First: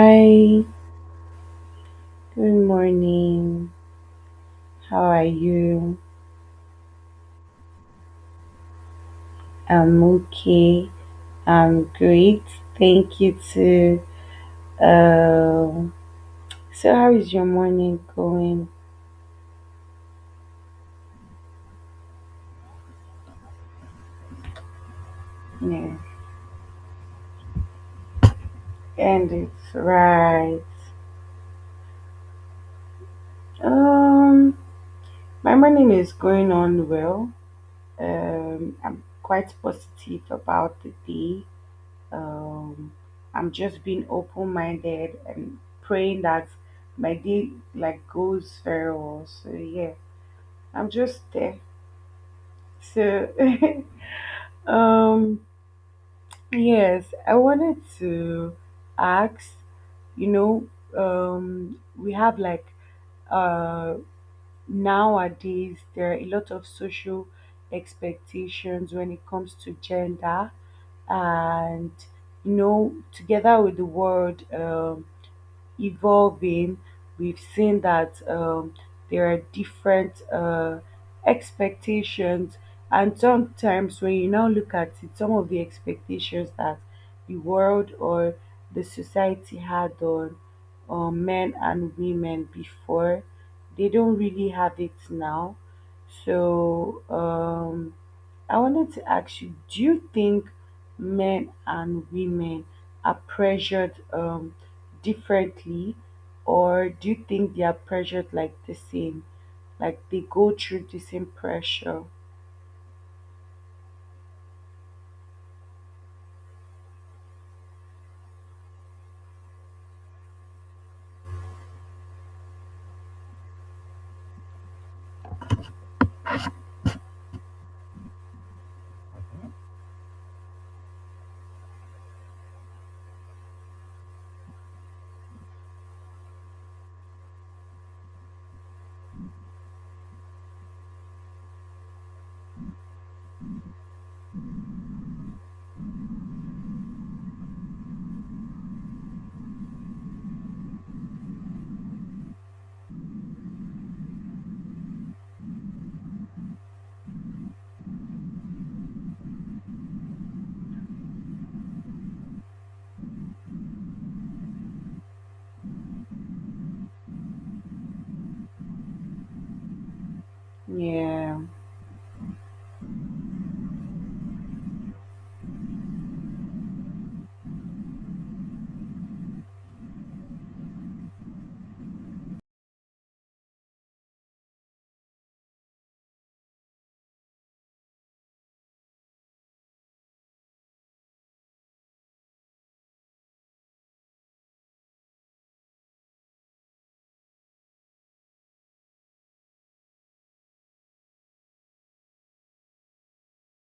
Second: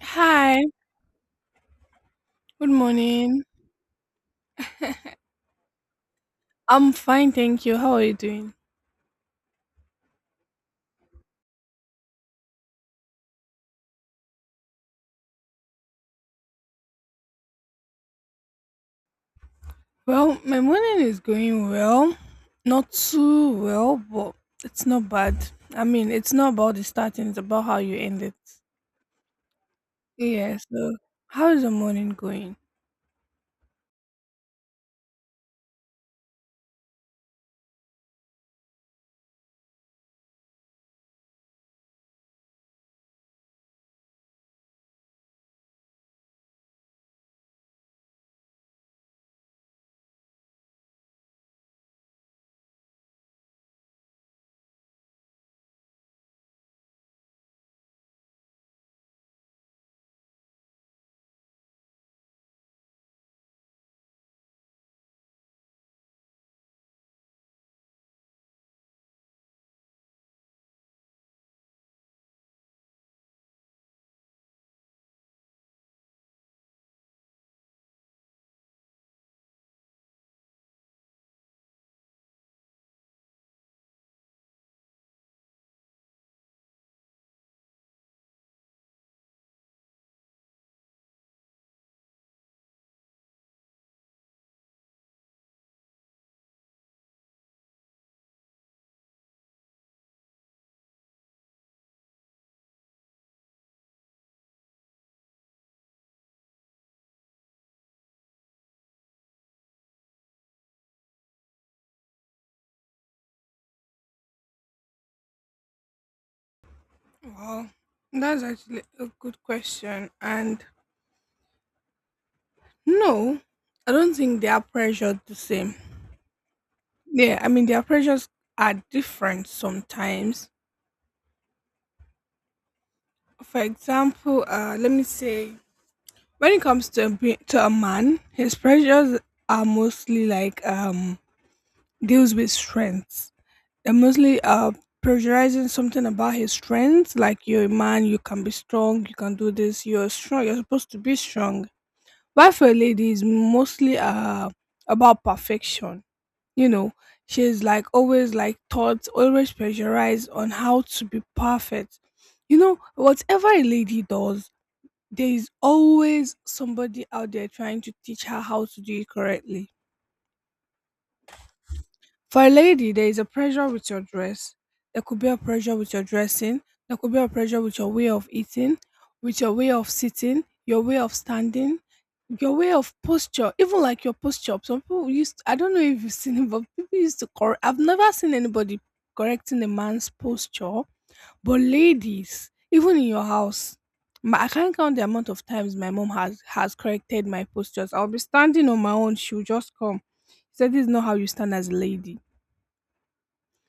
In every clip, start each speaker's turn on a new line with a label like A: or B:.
A: Hi,
B: good
A: good morning.
B: morning. How are you?
A: I'm fine, thank you. How are you doing?
B: I'm okay. I'm great. Thank you too. Um, so how is your morning going?
A: Well, my morning is going well. Not too well, but it's not bad. I
B: Yeah,
A: mean, it's not about the starting, it's about how you end it.
B: and it's
A: Yeah,
B: right.
A: so how is the morning going?
B: Um, my morning is going on well. I'm quite positive about the day. Um, I'm just being open-minded and praying that my day like goes very well. So yeah. I'm just there. So, um, yes, I wanted to ask, you know, we have like uh nowadays there are a lot of social expectations when it comes to gender and you know together with the world evolving, we've seen that there are different expectations, and sometimes when you now look at it, some of the expectations that the world or the society had on men and women before, they don't really have it now. So I wanted to ask you, do you think men and women are pressured differently, or do you think they are pressured like the same? Like they go through the same pressure?
A: Well, that's actually a good question. And no, I don't think they are pressured the same. Yeah, I mean, their pressures are different sometimes. For example, let me say. When it comes to to a man, his pressures are mostly like deals with strengths. They're mostly pressurizing something about his strengths, like you're a man, you can be strong, you can do this, you're strong, you're supposed to be strong. But for a lady, it's mostly about perfection. You know, she's like always like taught, always pressurized on how to be perfect. You know, whatever a lady does, there is always somebody out there trying to teach her how to do it correctly.
B: Yeah.
A: For a lady, there is a pressure with your dress. There could be a pressure with your dressing. There could be a pressure with your way of eating, with your way of sitting, your way of standing, your way of posture, even like your posture. Some people used, I don't know if you've seen it, but people used to correct. I've never seen anybody correcting a man's posture, but ladies, even in your house, I can't count the amount of times my mom has corrected my postures. I'll be standing on my own. She'll just come. She said, "This is not how you stand as a lady."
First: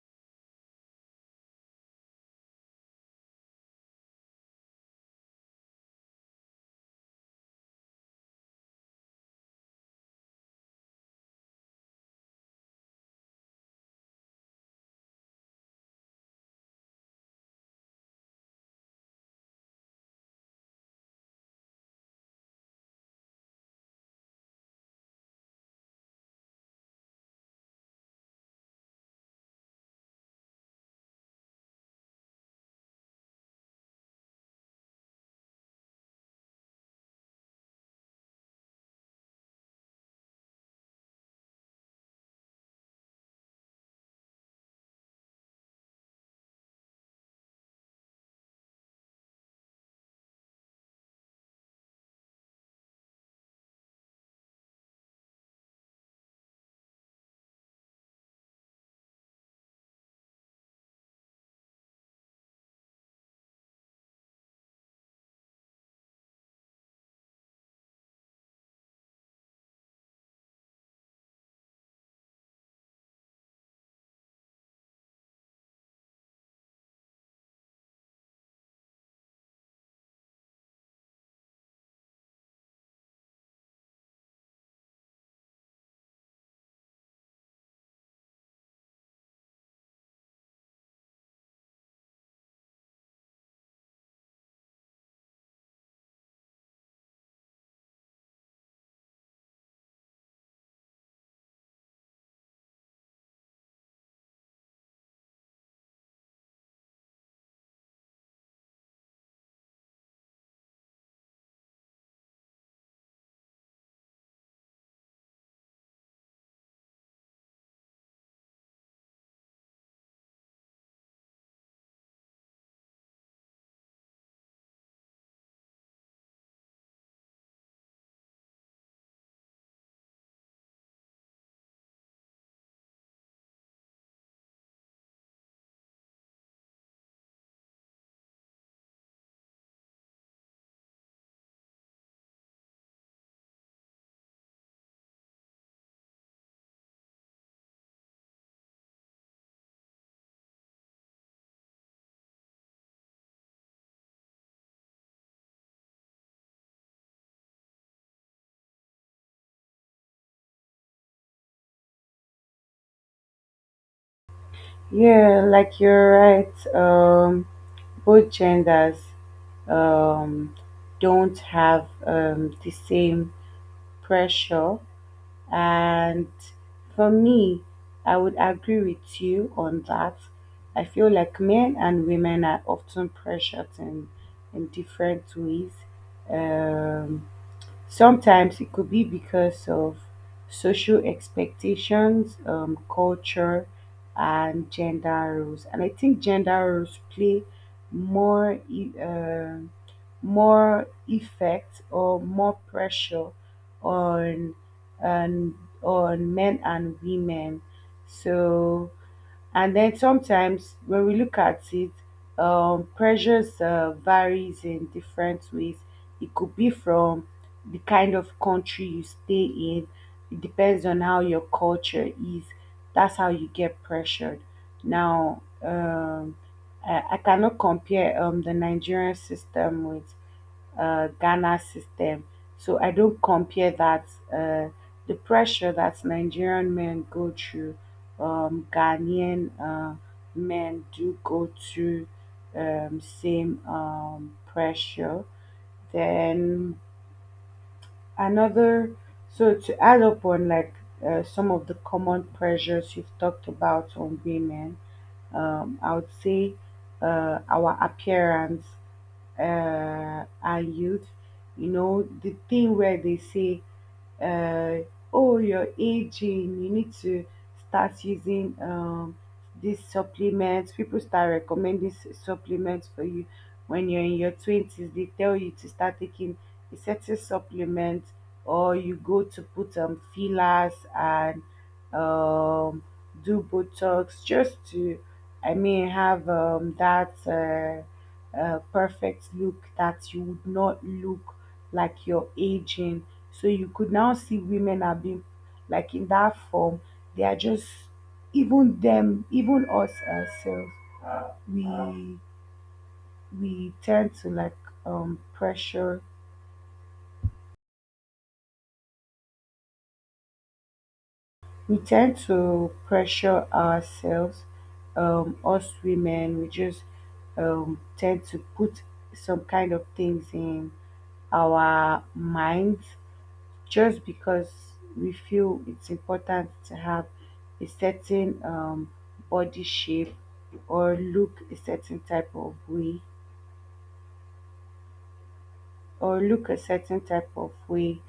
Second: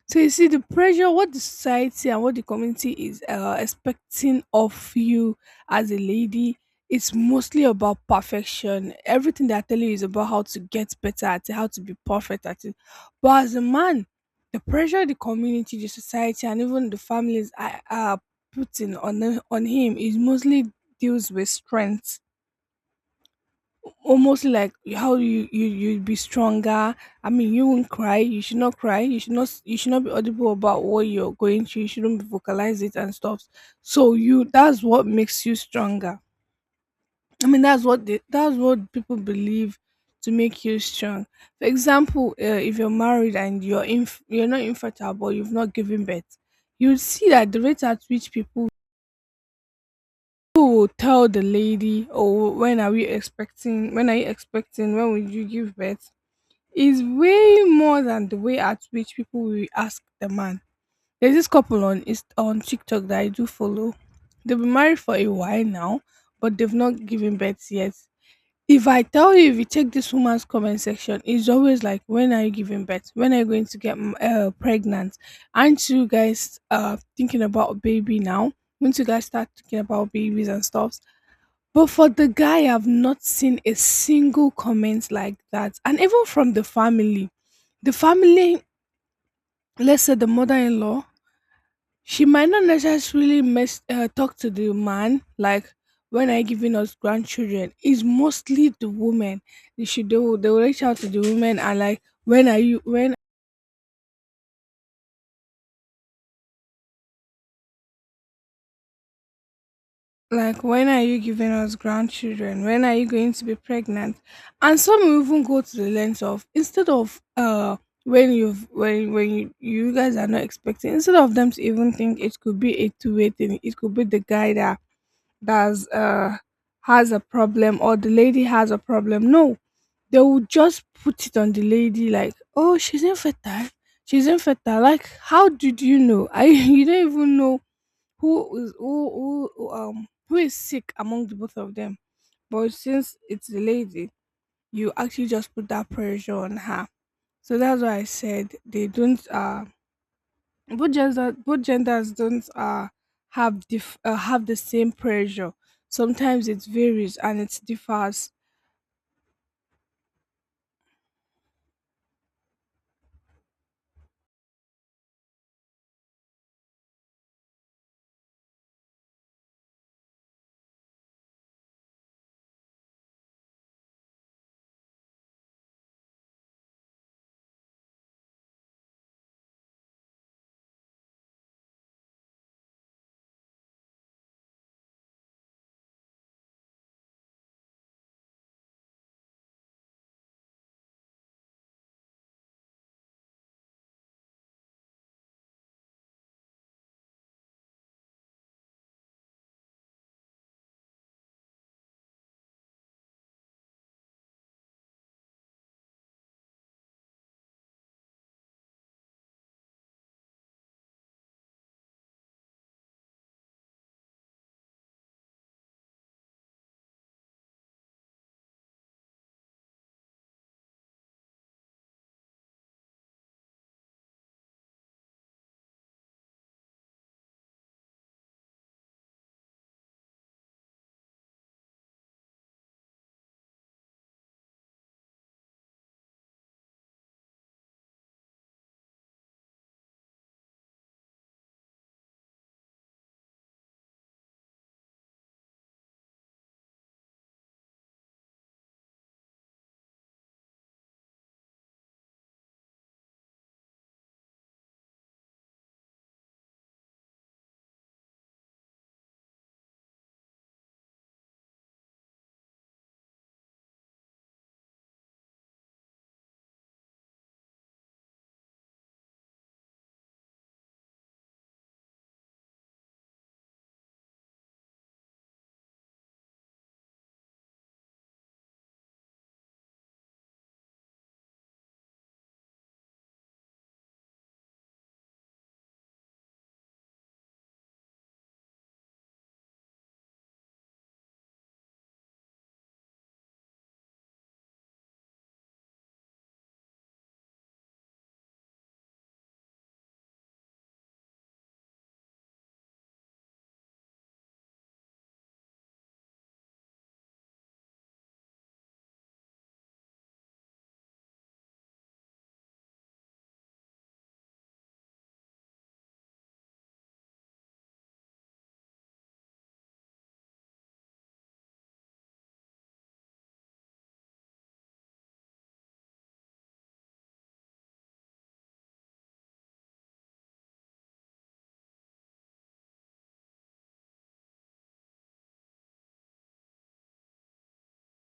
A: So you see the pressure, what the society and what the community is expecting of you as a lady, it's mostly about perfection. Everything they're telling you is about how to get better at it, how to be perfect at it. But as a man, the pressure the community, the society, and even the families are putting on him is mostly deals with strength, almost like how you'd be stronger. I mean, you won't cry. You should not cry. You should not. You should not be audible about what you're going through. You shouldn't vocalize it and stuff. So you. That's what makes you stronger. I mean, that's what they, that's what people believe to make you strong. For example, if you're married and you're not infertile, but you've not given birth, you'll see that the rate at which people will tell the lady, "Oh, when are we expecting? When are you expecting? When will you give birth?" is way more than the way at which people will ask the man. There's this couple on on TikTok that I do follow. They've been married for a while now, but they've not given birth yet. If I tell you, if you check this woman's comment section, it's always like, "When are you giving birth? When are you going to get pregnant? Aren't you guys thinking about baby now? Once you guys start thinking about babies and stuff?" But for the guy, I've not seen a single comment like that. And even from the family, let's say the mother-in-law, she might not necessarily talk to the man like when I giving us grandchildren. It's mostly the woman. They should do. They will reach out to the woman and like, when are you? When. Like, when are you giving us grandchildren? When are you going to be pregnant? And some will even go to the length of, instead of when you've when you guys are not expecting, instead of them to even think it could be a two-way thing, it could be the guy that that's has a problem or the lady has a problem. No, they will just put it on the lady like, oh, she's infertile. She's infertile. Like, how did you know? I you don't even know who is who, who is sick among the both of them. But since it's the lady, you actually just put that pressure on her. So that's why I said they don't both genders don't have the same pressure. Sometimes it varies and it differs.
B: Yeah, like you're right. Both genders um don't have the same pressure. And for me, I would agree with you on that. I feel like men and women are often pressured in different ways. Um, Sometimes it could be because of social expectations, culture, and gender roles. And I think gender roles play more. More effect or more pressure on on on men and women. So, and then sometimes when we look at it, pressures varies in different ways. It could be from the kind of country you stay in. It depends on how your culture is. That's how you get pressured. Now, I cannot compare the Nigerian system with Ghana system. So I don't compare that uh, the pressure that Nigerian men go through, Ghanaian men do go through same pressure. Then another, so to add up on like some of the common pressures you've talked about on women, I would say our appearance and youth. You know, the thing where they say, uh, oh, you're aging, you need to start using these supplements. People start recommending supplements for you when you're in your 20s. They tell you to start taking a certain supplement, or you go to put fillers and um, do Botox just to, I mean, have that perfect look, that you would not look like you're aging. So you could now see women are being like in that form. They are just even them, even us ourselves. We we tend to like pressure We tend to pressure ourselves, us women, we just tend to put some kind of things in our minds just because we feel it's important to have a certain body shape or look a certain type of way or look a certain type of way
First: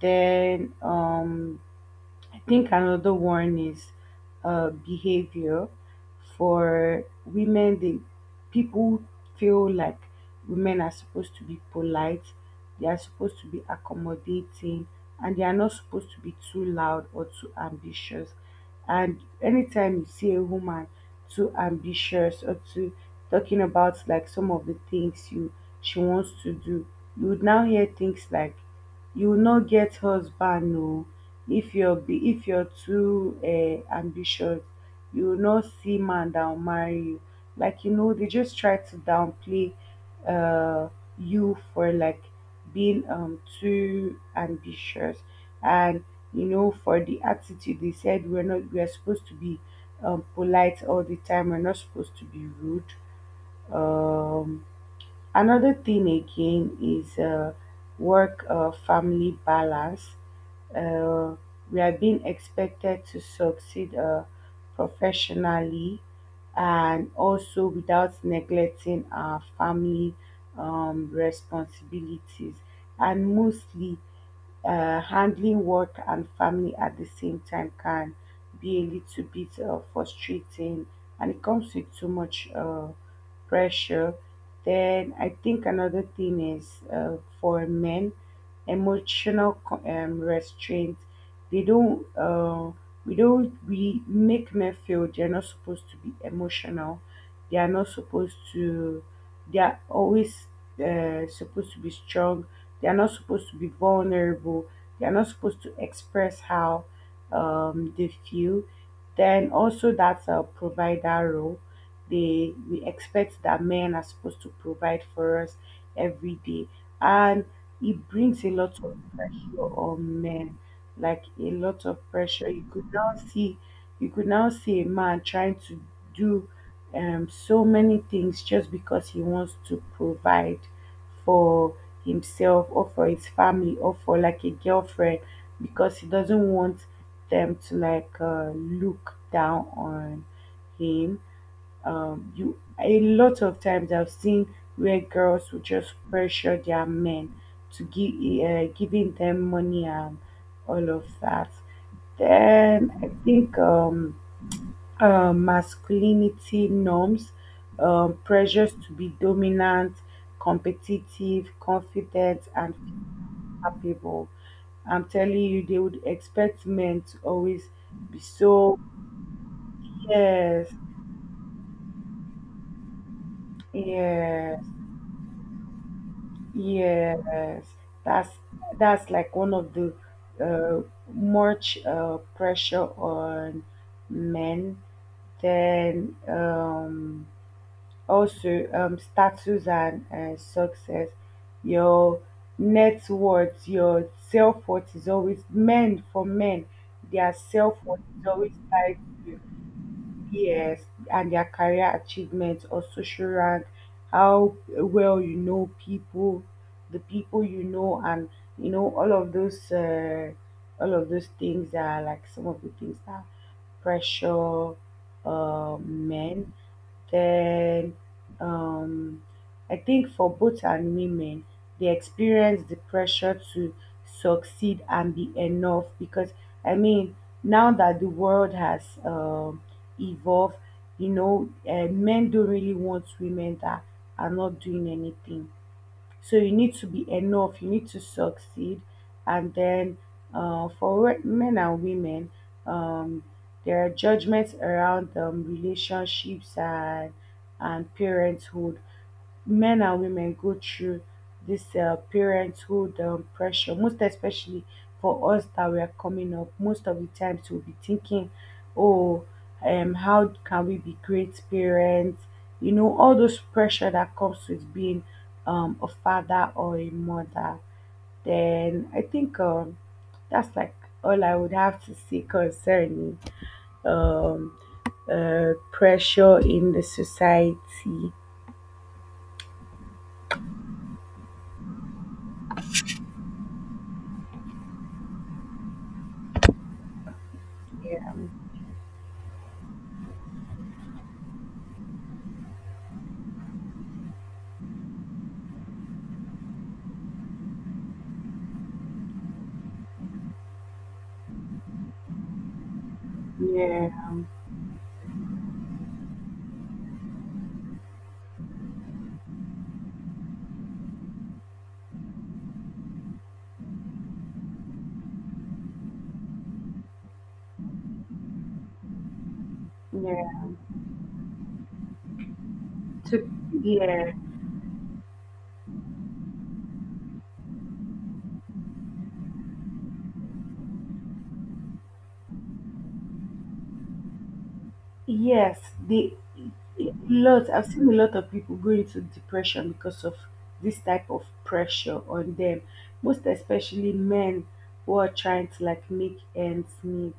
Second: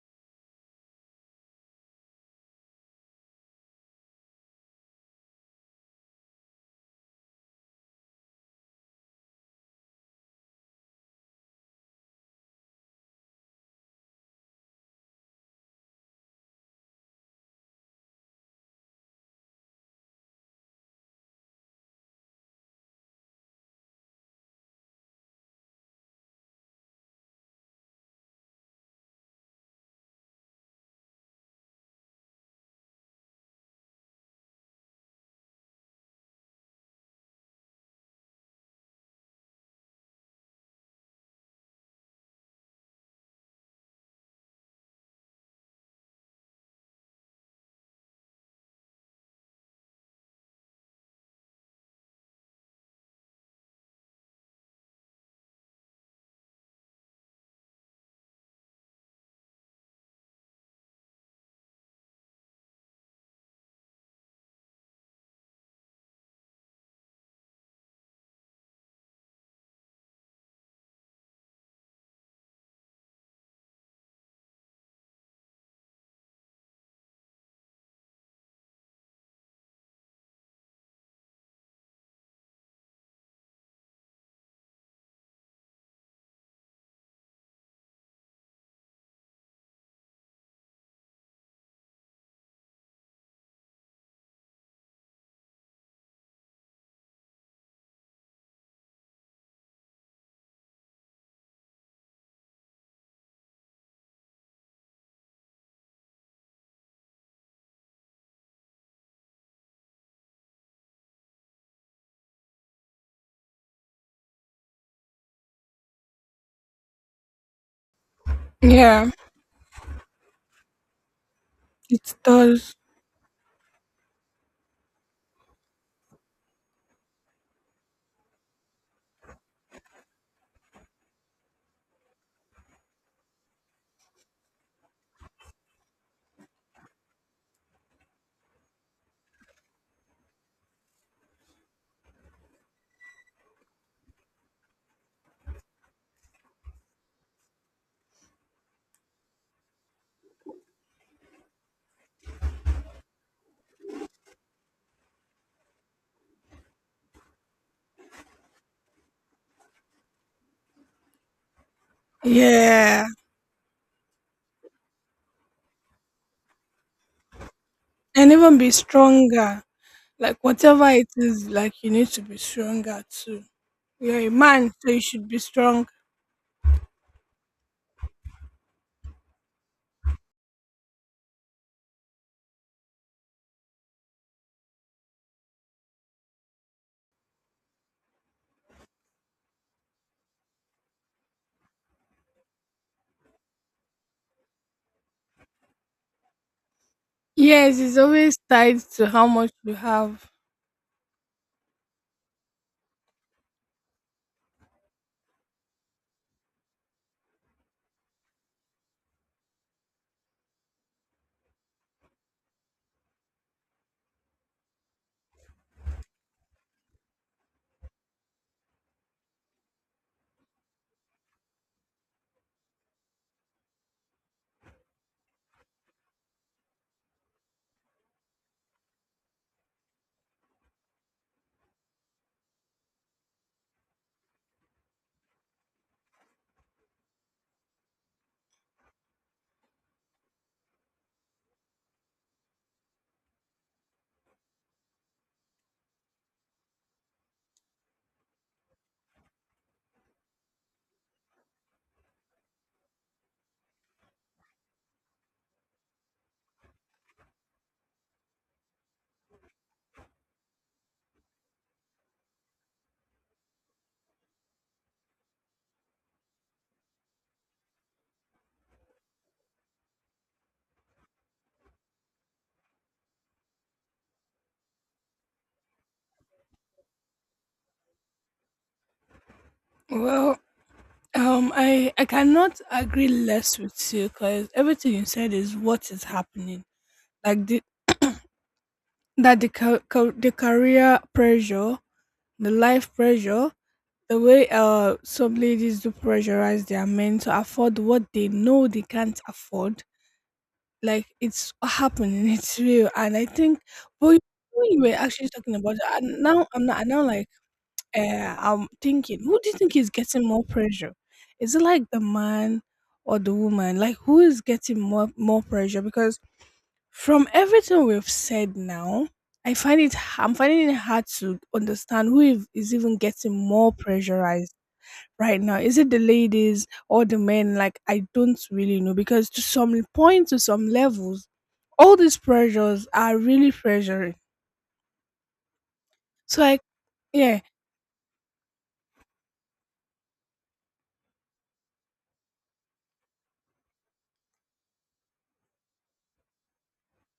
B: then I think another one is behavior for women. They People feel like women are supposed to be polite, they are supposed to be accommodating, and they are not supposed to be too loud or too ambitious. And anytime you see a woman too ambitious or too talking about like some of the things you she wants to do, you would now hear things like you will not get husband, no, if you're too ambitious, you will not see man that will marry you, like you know they just try to downplay uh you for like being too ambitious. And you know for the attitude, they said we're not we're supposed to be polite all the time, we're not supposed to be rude. um Another thing again is work, family balance. Uh, we are being expected to succeed professionally and also without neglecting our family responsibilities, and mostly handling work and family at the same time can be a little bit frustrating, and it comes with too much pressure. Then I think another thing is, for men, emotional restraint. They don't. We don't. We make men feel they're not supposed to be emotional. They are not supposed to. They are always supposed to be strong. They are not supposed to be vulnerable. They are not supposed to express how they feel. Then also, that's a provider role. They we expect that men are supposed to provide for us every day, and it brings a lot of
A: Yeah,
B: pressure on men, like a lot of
A: it
B: pressure. you
A: does.
B: could now see you could now see a man trying to do so many things just because he wants to provide for himself, or for his family, or for like a girlfriend, because he doesn't want them to like look down on him. You A lot of times I've seen where girls would just pressure their men to give giving them money and all of that. Then I think masculinity norms, pressures to be dominant, competitive, confident, and
A: Yeah,
B: capable. I'm telling you, they would expect men to always be
A: and even be
B: so,
A: stronger. Like
B: yes,
A: whatever it is, like you need to be stronger too. You're a
B: yeah.
A: man, so you should be strong.
B: Yes, that's that's like one of the uh, much pressure on men. Then also status and success, your net worth, your self worth is always men for men. Their
A: Yes,
B: self
A: it's
B: worth is
A: always
B: always
A: tied
B: tied,
A: to how much you have.
B: yes, and their career achievements or social rank, how well you know people, the people you know, and you know all of those things are like some of the things that pressure men. Then um, I think for both and women, they experience the pressure to succeed and be enough, because I mean now that the world has evolve, you know men don't really want women that are not doing anything, so you need to be enough, you need to succeed. And then for men and women, um, there are judgments around relationships and parenthood. Men and women go through this parenthood pressure, most especially for us that we are coming up. Most of the times we'll be thinking, oh, how can we be great parents? You know, all those pressure that comes with being a father or a mother. Then I think that's like all I would have to say concerning um, pressure in the society.
A: Well, I cannot agree less with you because everything you said is what is happening. Like the that the ca- ca- the career pressure, the life pressure, the way some ladies do pressurize their men to afford what they know they can't afford. Like it's happening, it's real, and I think.
B: Yeah,
A: But when you were actually talking about that, and now I'm not. I now like. I'm thinking, who do you think is getting more pressure? Is it like the man or the woman? Like, who is getting more pressure? Because from everything we've said now, I find it I'm
B: yeah.
A: finding it hard to understand who is even
B: To
A: getting more
B: yeah,
A: pressurized right now. Is it the ladies or the men? Like, I don't really know because to some point, to some levels, all these pressures are really pressuring.
B: yes, they,
A: So, like, yeah,
B: lot, I've seen a lot of people go into depression because of this type of pressure on them, most especially men, who are trying to like make ends meet.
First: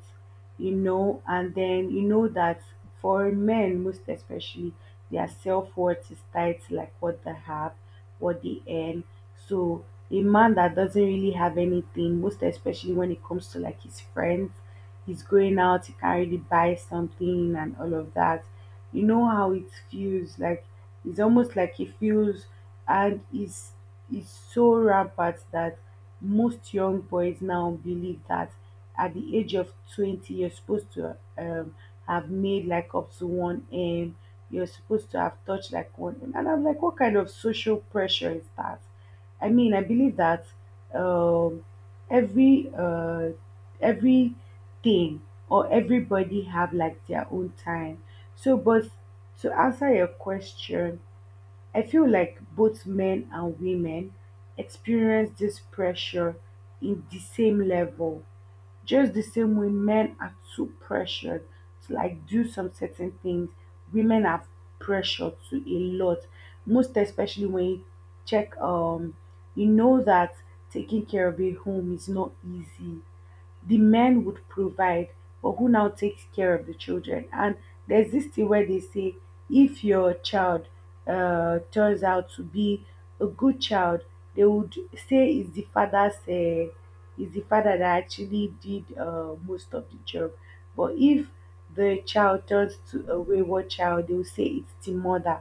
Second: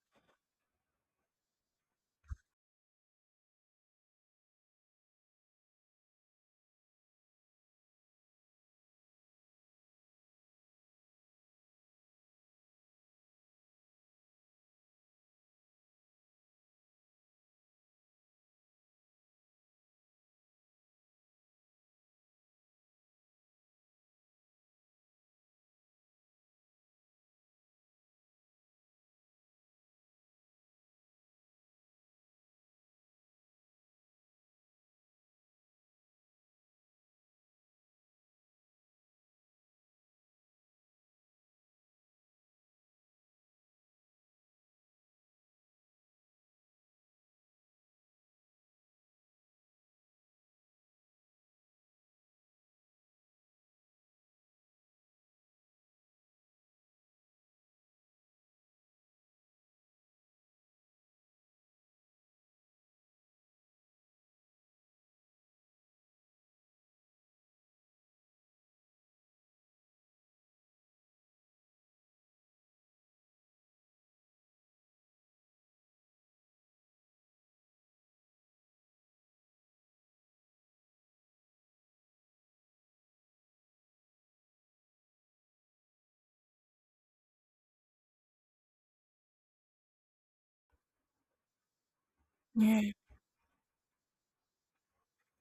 B: You know, and then you know that for men most especially, their self-worth is tied to like what they have, what they earn. So a man that doesn't really have anything, most especially when it comes to like his friends, he's going out, he can really buy something and all of that. You know how it feels like, it's almost like he feels, and it's so rampant that most young boys now believe that at the age of 20 you're supposed to have made like up to 1 m. You're supposed to have touched like 1 m. And I'm like, what kind of social pressure is that? I mean, I believe that um, every uh, every thing or everybody have like their own time. So, but to answer your question, I feel like both men and women experience this pressure in the same level. Just the same way men are too pressured to like do some certain things, women are pressured to a lot. Most especially when you check, you know that taking care of a home is not easy. The men would provide, but who now takes care of the children? And there's this thing where they say if your child turns out to be a good child, they would say it's the father's, it's the father that actually did most of the job. But if the child turns
A: yeah,
B: to a wayward child, they will say it's the mother.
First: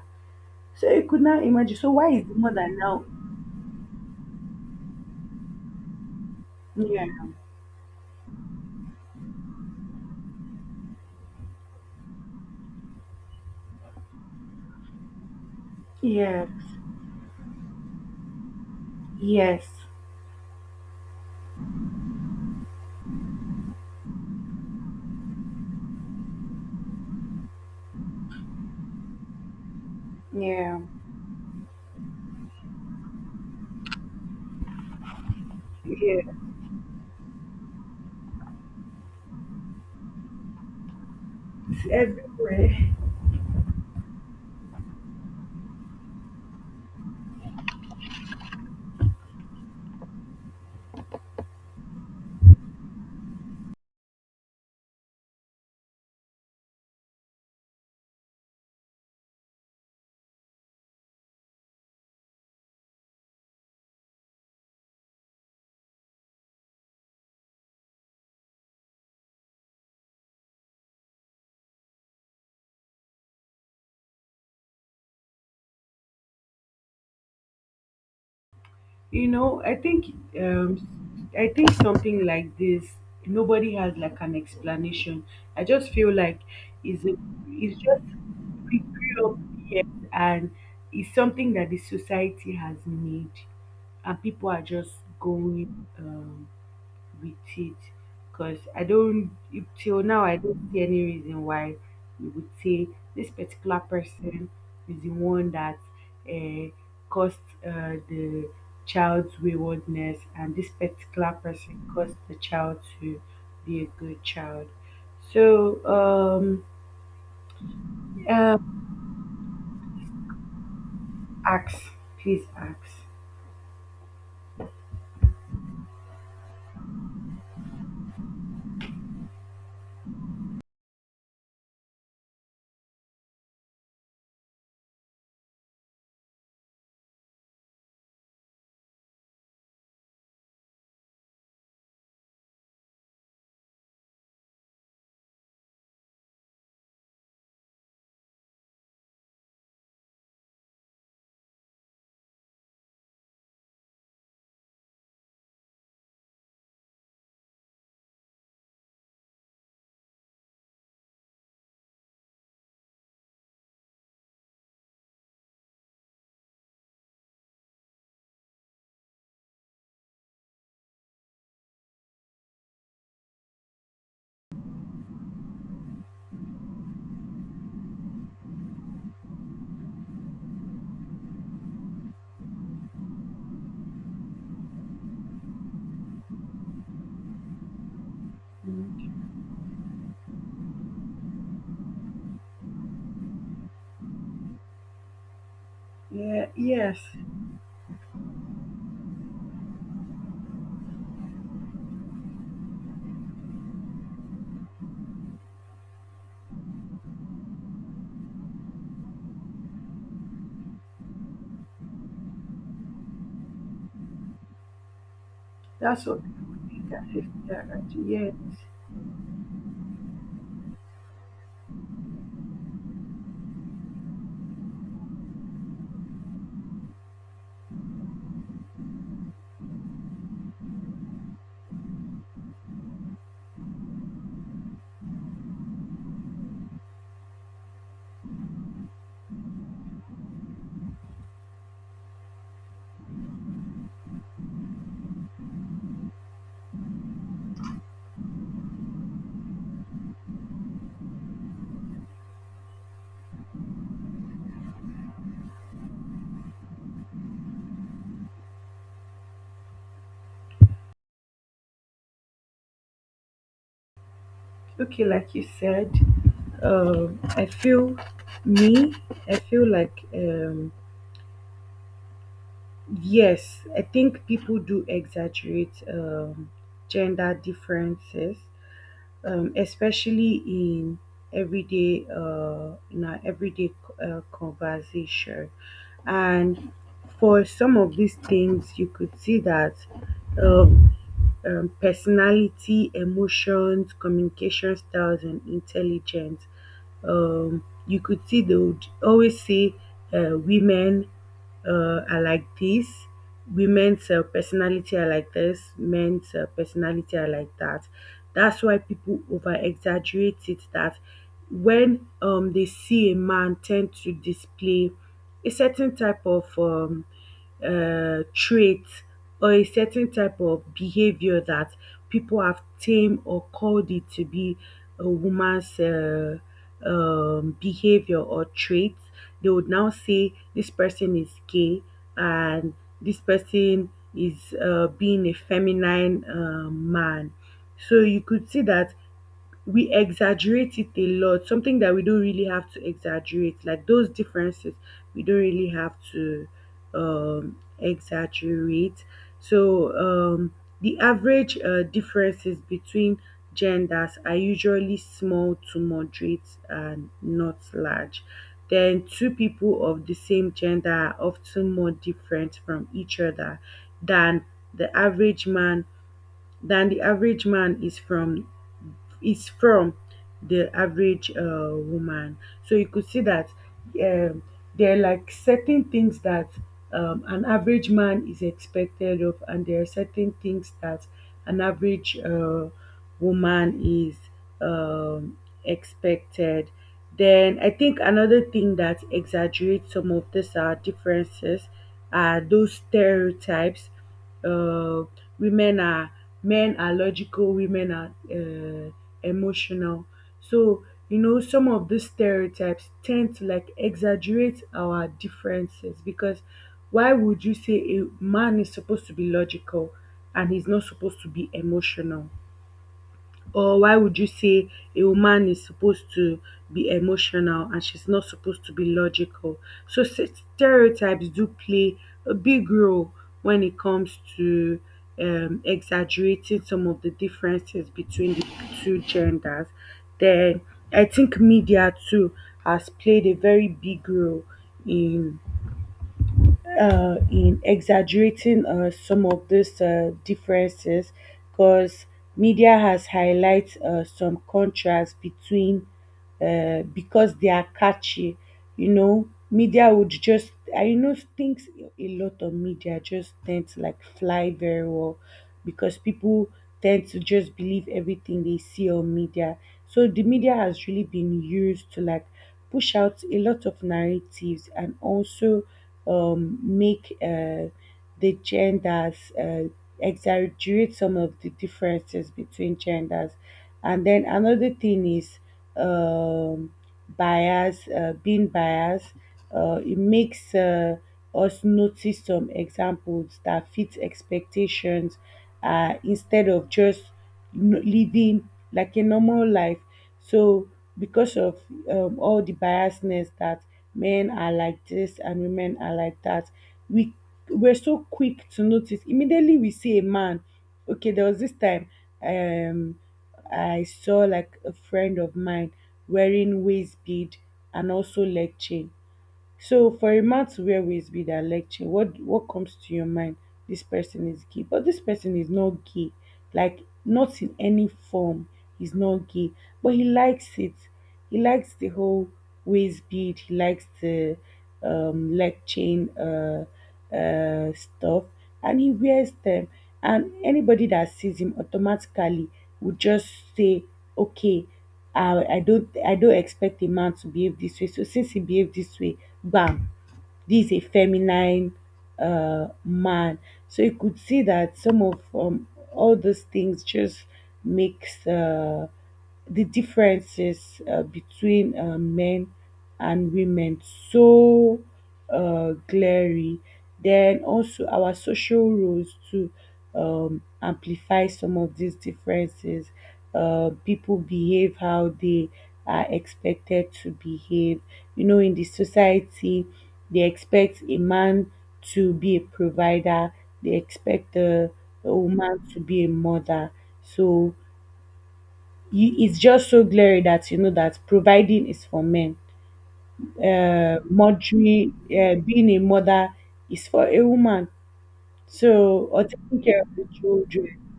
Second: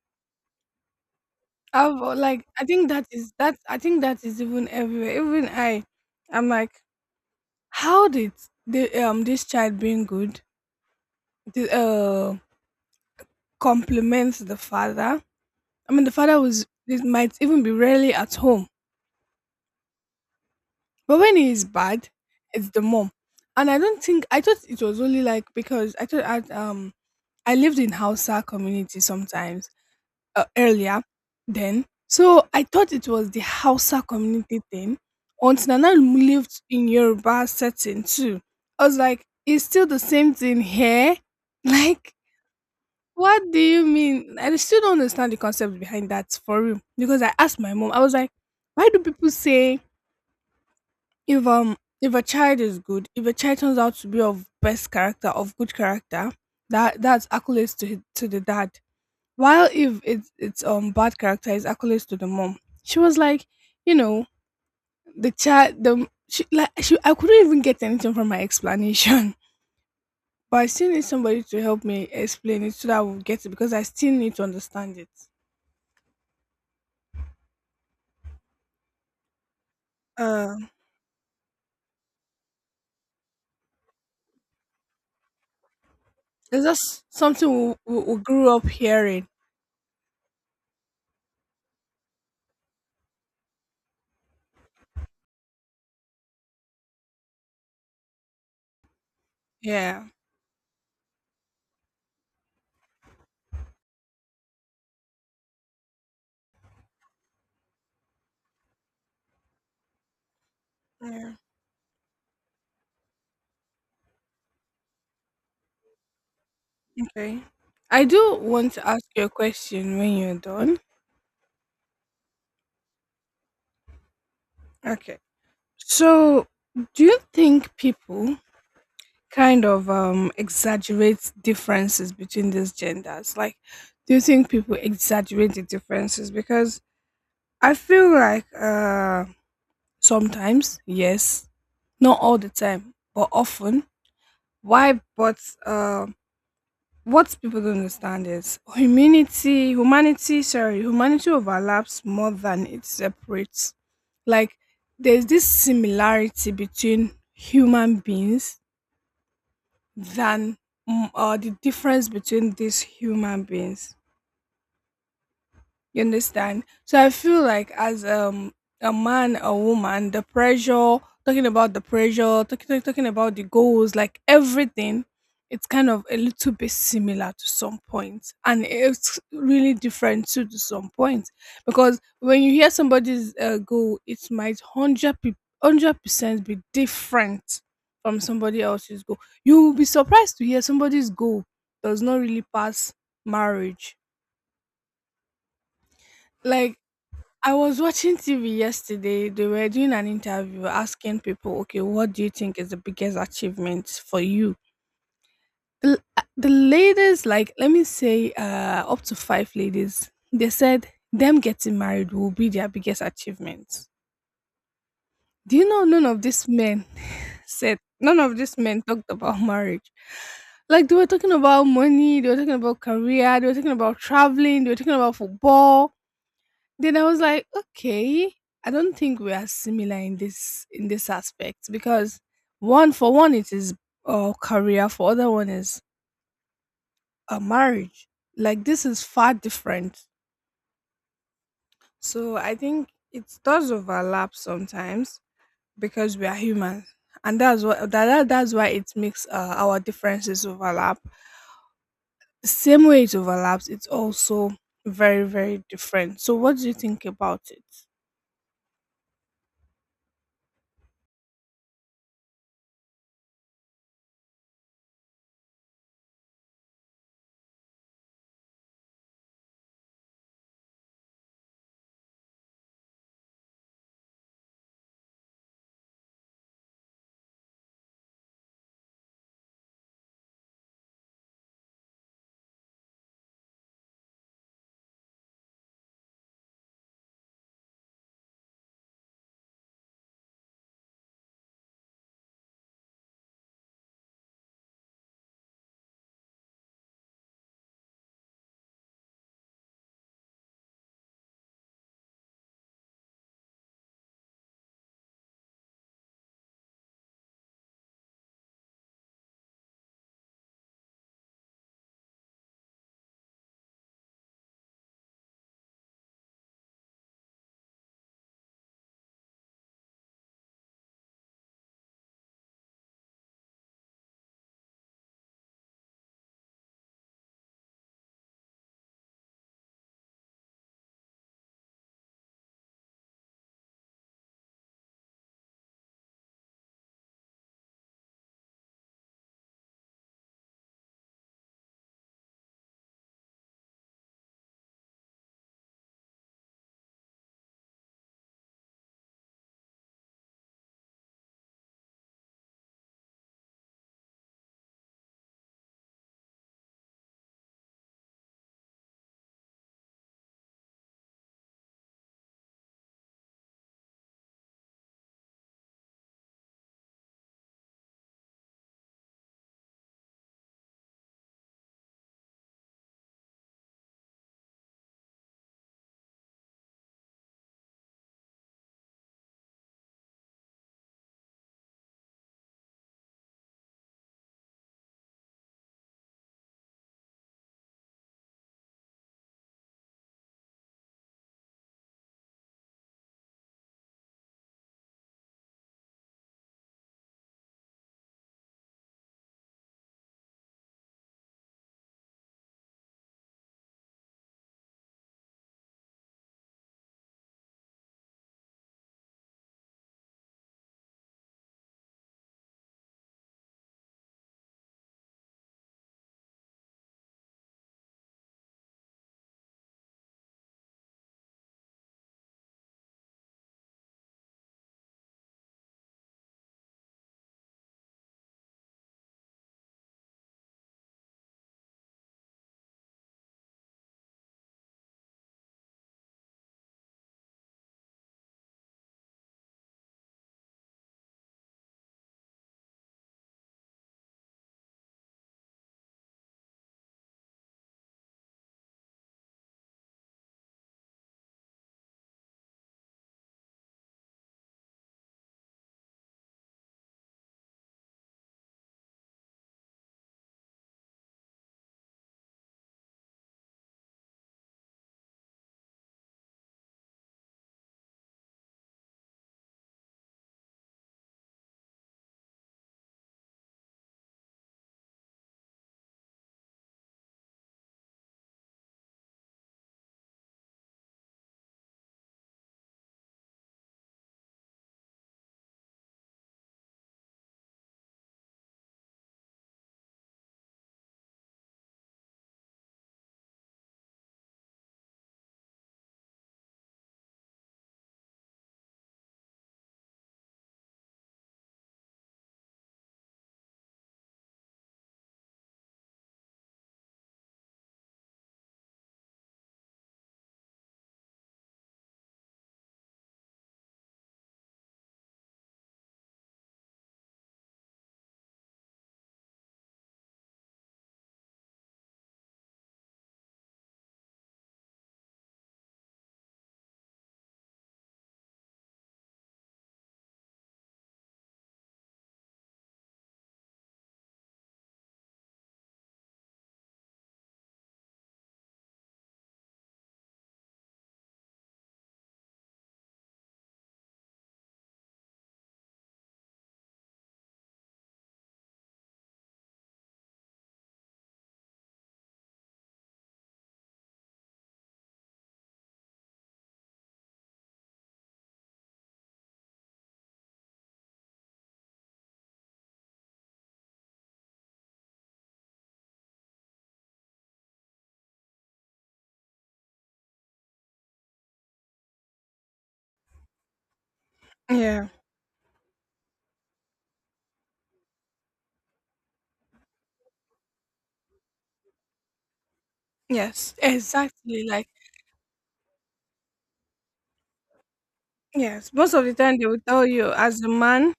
B: So you could now imagine. So
A: I've
B: why is the
A: like I
B: mother
A: think
B: now?
A: that is that I think that is even everywhere. Even I, I'm like,
B: Yeah.
A: how did the this child being good, the, uh compliments the father? I mean, the father
B: Yes.
A: was it might even be rarely at home,
B: Yes.
A: but when he is bad, it's the mom. And I don't think I thought it was only like, because I thought I lived in Hausa community sometimes,
B: Yeah.
A: earlier then. So I thought it was the Hausa community thing. Until Nana
B: Yeah.
A: lived in Yoruba setting too. I was like, it's still the same thing here.
B: It's
A: Like,
B: everywhere.
A: what do you mean? I still don't understand the concept behind that for real. Because I asked my mom, I was like, why do people say, if a child is good, if a child turns out to be of best character, of good character, that that's accolades to the dad. While if it's bad character is accolades to the mom, she was like, you know, the child the she like she I couldn't even get anything from my explanation. But I still need somebody to help me explain it so that I will get it because I still need to understand it.
B: You know, I think
A: Uh,
B: I think something like this, nobody has like an explanation. I just feel like
A: it's just
B: it's a,
A: something we,
B: it's
A: we,
B: just
A: we grew up
B: we
A: hearing.
B: grew up here, and it's something that the society has made, and people are just going with it, because I don't, if till
A: Yeah.
B: now I don't see any reason why you would say this particular person is the one that uh, caused the child's waywardness, and this
A: Yeah.
B: particular person caused the child to be a good child. So
A: Okay. I do
B: uh,
A: want to ask you a question when you're done.
B: ask, please ask.
A: Okay. So, do you think people kind of exaggerate differences between these genders, like do you think people exaggerate the differences? Because I feel like sometimes yes, not all the time but often. Why? But uh what people don't understand is humanity overlaps more than it separates. Like, there's this similarity between human beings than the difference between these human beings. You understand? So I feel like as a man, a woman, the pressure, talking about the pressure, talking about the goals, like everything, it's kind of a little bit similar to some points, and it's really different too to some points. Because when you hear somebody's goal, it might hundred percent be different from somebody else's goal.
B: Mm.
A: You will be surprised to hear somebody's goal does not really pass marriage,
B: Yeah,
A: like
B: yes,
A: I was watching TV yesterday. They were doing an interview asking people, okay, what do you think is the biggest achievement for you? The ladies, like, let me say, up to five ladies, they said them getting married will be their biggest achievement. Do you know none
B: that's what
A: of these
B: I would
A: men
B: think. I
A: said,
B: that,
A: none
B: yes.
A: of these men talked about marriage? Like, they were talking about money, they were talking about career, they were talking about traveling, they were talking about football. Then I was like, okay, I don't think we are similar in this aspect, because one for one it is career, for other one is a marriage. Like this is far different. So I think it does overlap sometimes because we are human, and that's what that's why it makes our differences overlap. The same way it overlaps, it's also very very different. So what do you think about it?
B: Okay, like you said um i feel me I feel like yes, I think people do exaggerate gender differences, especially in everyday in our everyday conversation. And for some of these things, you could see that um, personality, emotions, communication styles, and intelligence. You could see they would always say women are like this, women's personality are like this, men's personality are like that. That's why people over exaggerate it, that when they see a man tend to display a certain type of trait or a certain type of behavior that people have tamed or called it to be a woman's behavior or traits, they would now say this person is gay and this person is being a feminine man. So you could see that we exaggerate it a lot, something that we don't really have to exaggerate, like those differences we don't really have to exaggerate. So the average differences between genders are usually small to moderate and not large. Then two people of the same gender are often more different from each other than the average man the average man is from the average woman. So you could see that um, there are like certain things that an average man is expected of, and there are certain things that an average woman is um, expected. Then I think another thing that exaggerates some of these differences are those stereotypes. uh, Women are, men are logical, women are emotional. So, you know, some of these stereotypes tend to like exaggerate our differences, because why would you say a man is supposed to be logical and he's not supposed to be emotional? Or why would you say a woman is supposed to be emotional and she's not supposed to be logical? So s- Stereotypes do play a big role when it comes to exaggerating some of the differences between the two genders. Then I think media too has played a very big role in exaggerating some of these differences, because media has highlighted some contrast between, because they are catchy. You know, media would just I you know things, a lot of media just tend to like fly very well because people tend to just believe everything they see on media. So the media has really been used to like push out a lot of narratives and also make the genders exaggerate some of the differences between genders. And then another thing is um, bias, being biased. It makes us notice some examples that fit expectations instead of just living like a normal life. So, because of all the biasness that men are like this and women are like that, we we're so quick to notice. Immediately we see a man. Okay, there was this time um, I saw like a friend of mine wearing waist bead and also leg chain. So for a man to wear waist bead and leg chain, what comes to your mind? This person is gay, but this person is not gay. Like not in any form, he's not gay, but he likes it. He likes the whole waist bead. He likes the leg chain stuff, and he wears them. And anybody that sees him automatically would just say, "Okay, I don't expect a man to behave this way. So since he behaved this way, bam, this is a feminine man." So you could see that some of all those things just makes the differences between men and women so glaring. Then also our social roles to amplify some of these differences. People behave how they are expected to behave. You know, in the society, they expect a man to be a provider. They expect a,
A: Yeah.
B: a woman to be a mother. So you, it's just so glaring that you know that providing is for men,
A: Yes. Exactly. Like.
B: mothering, being a mother is for a woman.
A: Yes, most of
B: So,
A: the
B: or
A: time they will
B: taking care
A: tell
B: of the
A: you as a
B: children.
A: man,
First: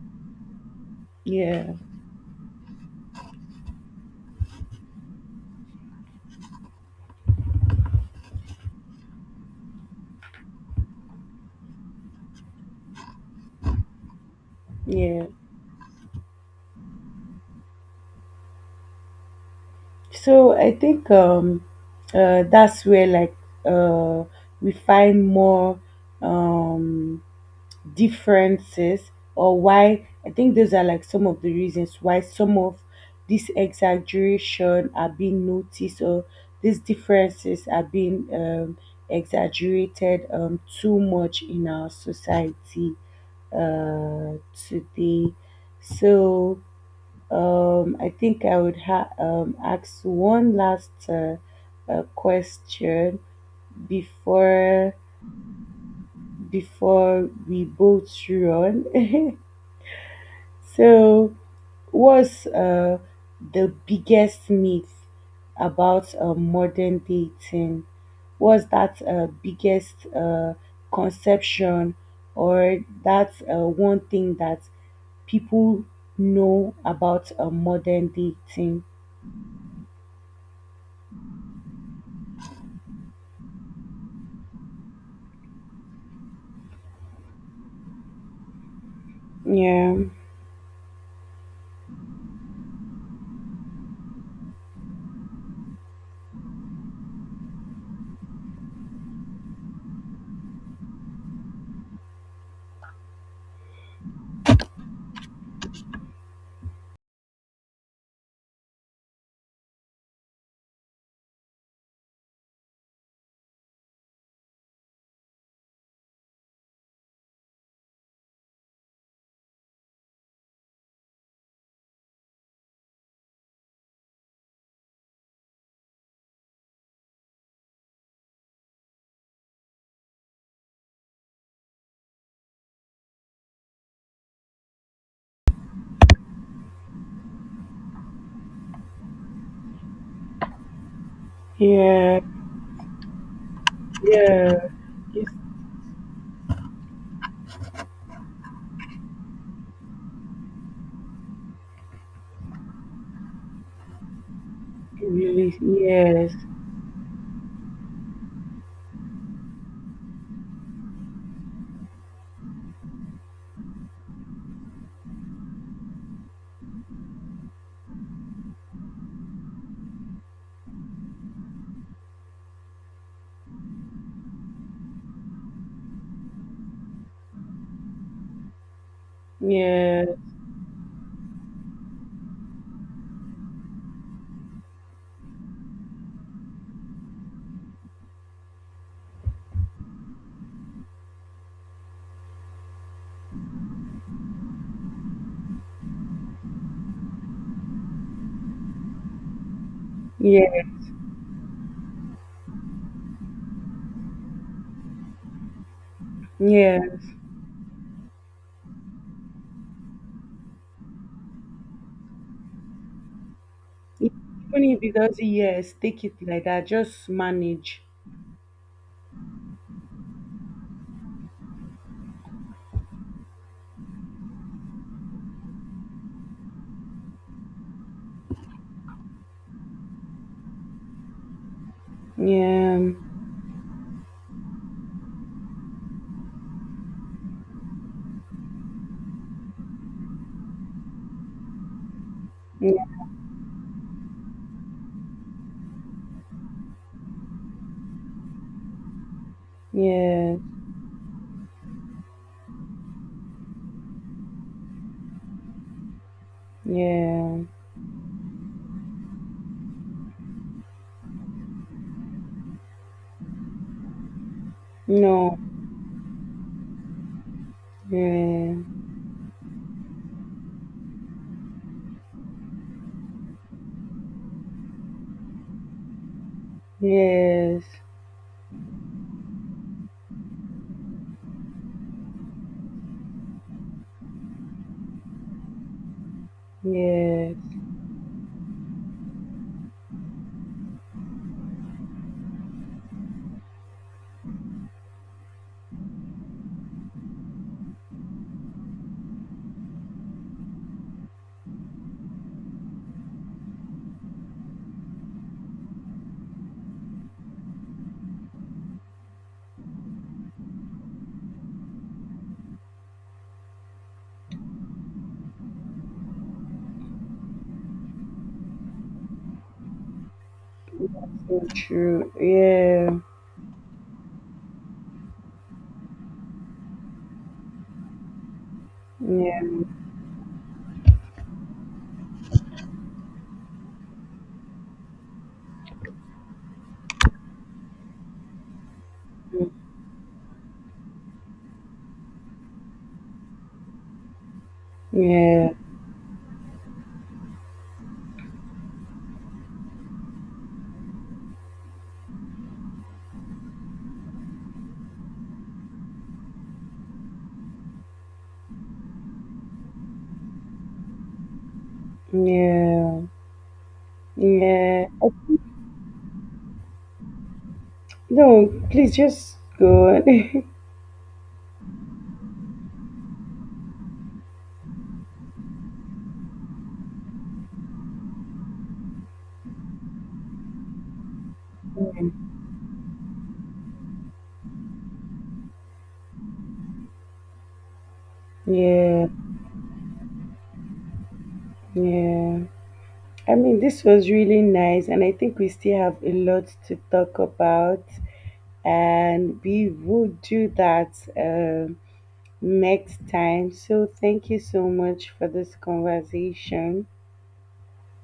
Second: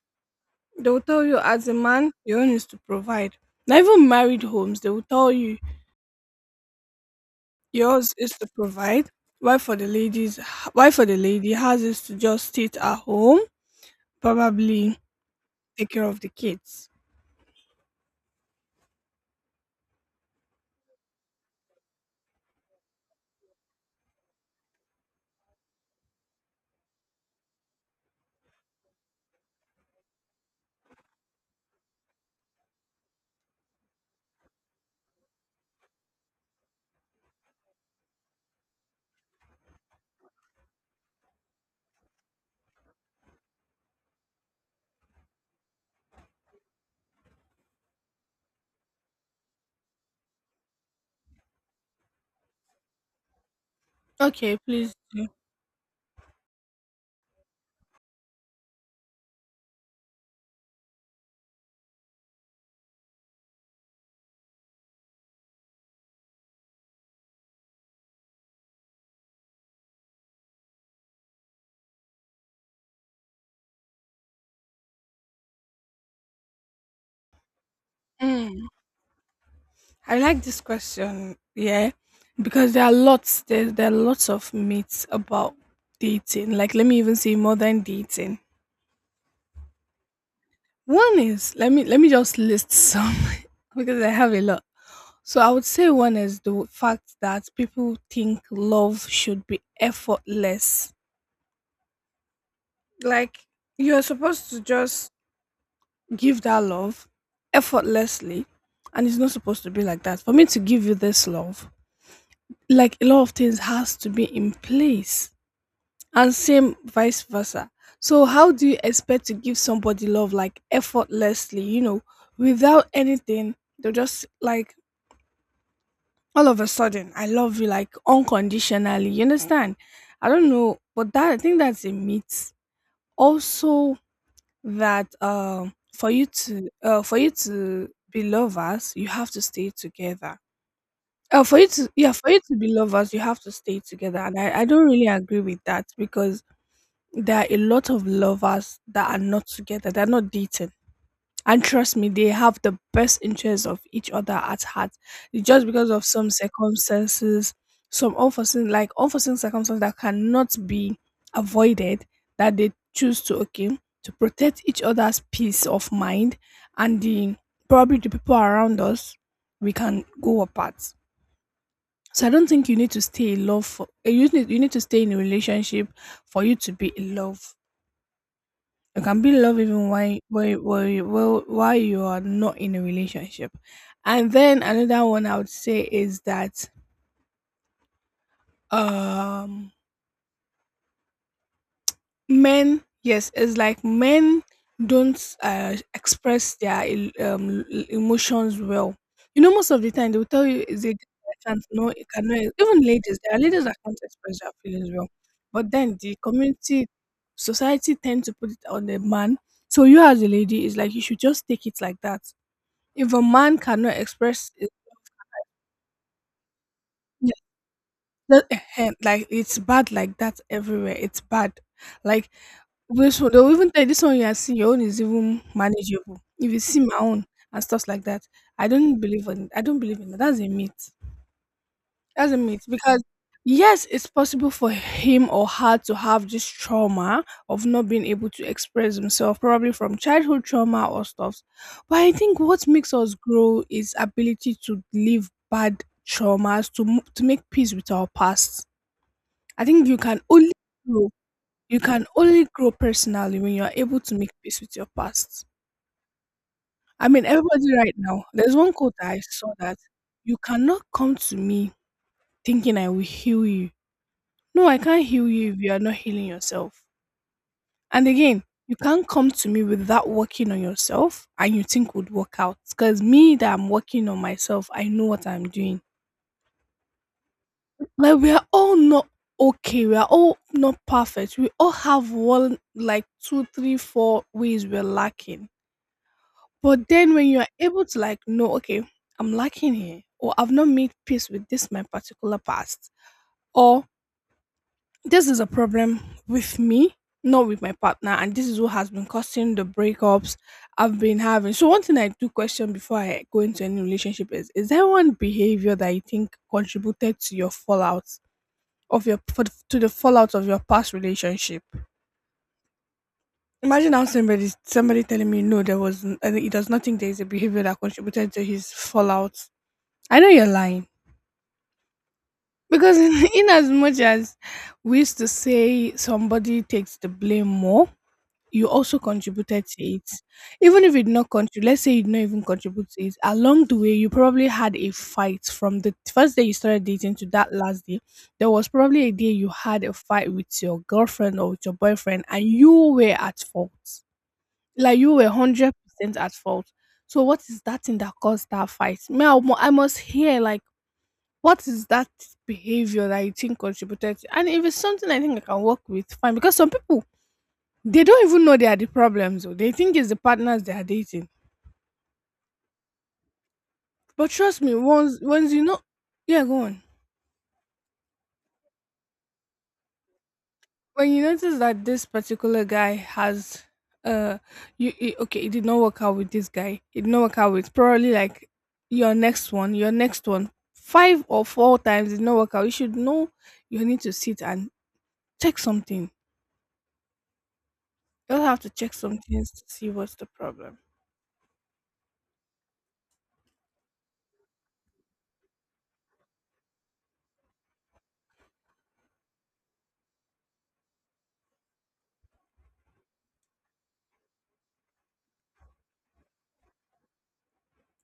A: they will tell you as a
B: Yeah,
A: man, your own is to provide. Now even married homes, they will tell you yours is to provide. Why for the ladies why for the lady has is to just sit at home, probably
B: yeah.
A: take care of the kids.
B: So I think that's where like uh, we find more um, differences, or why I think those are like some of the reasons why some of this exaggeration are being noticed, or these differences are being exaggerated too much in our society uh, today. So I think I would ask one last question
A: Okay, please
B: before
A: do.
B: before we both run. So, what's the biggest myth about modern dating? What's that biggest conception, or that one thing that people know about modern
A: Mm.
B: dating?
A: I like this question, yeah, because there are lots of myths about dating. Like let me even say modern dating.
B: Yeah,
A: One is let me just list some because I have a lot. So I would say one is the fact that people think love should be effortless. Like you're supposed to just give that love effortlessly, and it's not supposed to be like that. For me to give you this love, like a lot of things has to be in place and same vice versa. So how do you expect to give somebody love like effortlessly, without anything? They'll just like all of a sudden I love you like unconditionally. You understand? I don't know, but that I think that's a myth. Also, that for you to be lovers, you have to stay together. For you to yeah,
B: yeah,
A: for you to be lovers, you have to stay together, and I
B: yeah.
A: don't really
B: It's
A: agree with that, because there are a lot of lovers that are not together. They're not dating, and trust me, they have the best interests of each other at heart. It's
B: really,
A: just because of some
B: yes,
A: circumstances, some unforeseen, like unforeseen circumstances that cannot be avoided, that they choose to, okay, to protect each other's peace of mind and the probably the people around us, we can go apart. So I don't think you need to stay in love. For, you need to stay in a relationship for you to be in love. You can be loved even
B: yeah,
A: while you are not in a relationship. And then another one I would say is that um men, yes, it's like men don't express their emotions well. You know, most of the time they will tell
B: yeah,
A: you is it I can't no it cannot even ladies there are ladies that can't express their feelings well. But then the
B: yeah.
A: community society tend to put it on the man. So you as a lady is like you should just take it like that. If a man cannot express
B: Even
A: it,
B: if it doesn't, yes, take it like that. Just
A: yeah,
B: manage.
A: like it's bad like that everywhere. It's bad. Like this one, they'll even tell you, this one you are seeing, your own is even manageable. If you see my own and stuff like that, I don't believe in. I don't believe in that. That's a myth. That's a myth
B: Yeah,
A: because yes, it's possible for him or her to have this trauma of not being able to express himself, probably from childhood trauma or stuff. But I think what
B: yeah,
A: makes us grow is ability to leave bad traumas to to make peace with our past. I think you can
B: yeah,
A: only grow. You can only grow personally when you are able to make peace with your past. I mean,
B: yeah.
A: everybody right now. There's one quote that I saw that you cannot come to me thinking I will heal you. No, I can't heal
B: No,
A: you if you are not healing yourself. And again,
B: yeah,
A: you can't come to me without working on yourself and you think would work out. Because me that I'm working on myself, I know what I'm doing.
B: yes,
A: Like we are all not okay. We are all not perfect. We all have one like two, three, four ways we're lacking. But then when
B: yes,
A: you are able to like know, okay, I'm lacking here, or I've not made peace with this my particular past. Or this is a problem with me, not with my partner, and this is what has been causing the breakups I've been having. So, one thing I do question before I go into any relationship is: is there one behavior that you think contributed to your fallout of your to the fallout of your past relationship? Imagine how somebody telling me no, and it does nothing. There is a behavior that contributed to his fallout. I know you're lying
B: so true. Yeah,
A: because in as much as we used to say somebody takes the blame more, you also
B: yeah,
A: contributed to it. Even if you did not contribute, let's say you did not even contribute to it, along the way, you probably had a fight from the first day you started dating to that last day. There was probably a day you had a fight with your girlfriend or with your boyfriend, and you were at fault. Like you were
B: yeah,
A: 100% at fault. So, what is that thing that caused that fight? Me, I must hear, like, what is that behavior that you think contributed to? And if it's something I think I can work with, fine. Because some people they don't even know they are the problems. Though. They think it's the partners they are dating.
B: yeah,
A: But trust me,
B: yeah.
A: once once you know, yeah, go on.
B: No, please just go on.
A: When you notice that this particular guy has, uh, you it, okay, it did not work out with this guy. It did not work out with probably like your next one, five or four times it did not work out. You should know you need to sit and check something. You'll have to check
B: Yeah,
A: some things to see what's the problem.
B: yeah. I mean, this was really nice, and I think we still have a lot to talk about, and we will do that. Next time. So, thank you so much for this conversation.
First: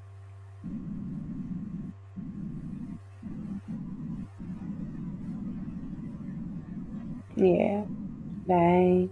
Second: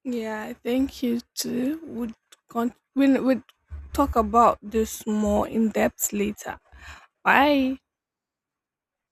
A: Yeah, I think you too would we will talk about this more in depth later. Bye.
B: Yeah, bye.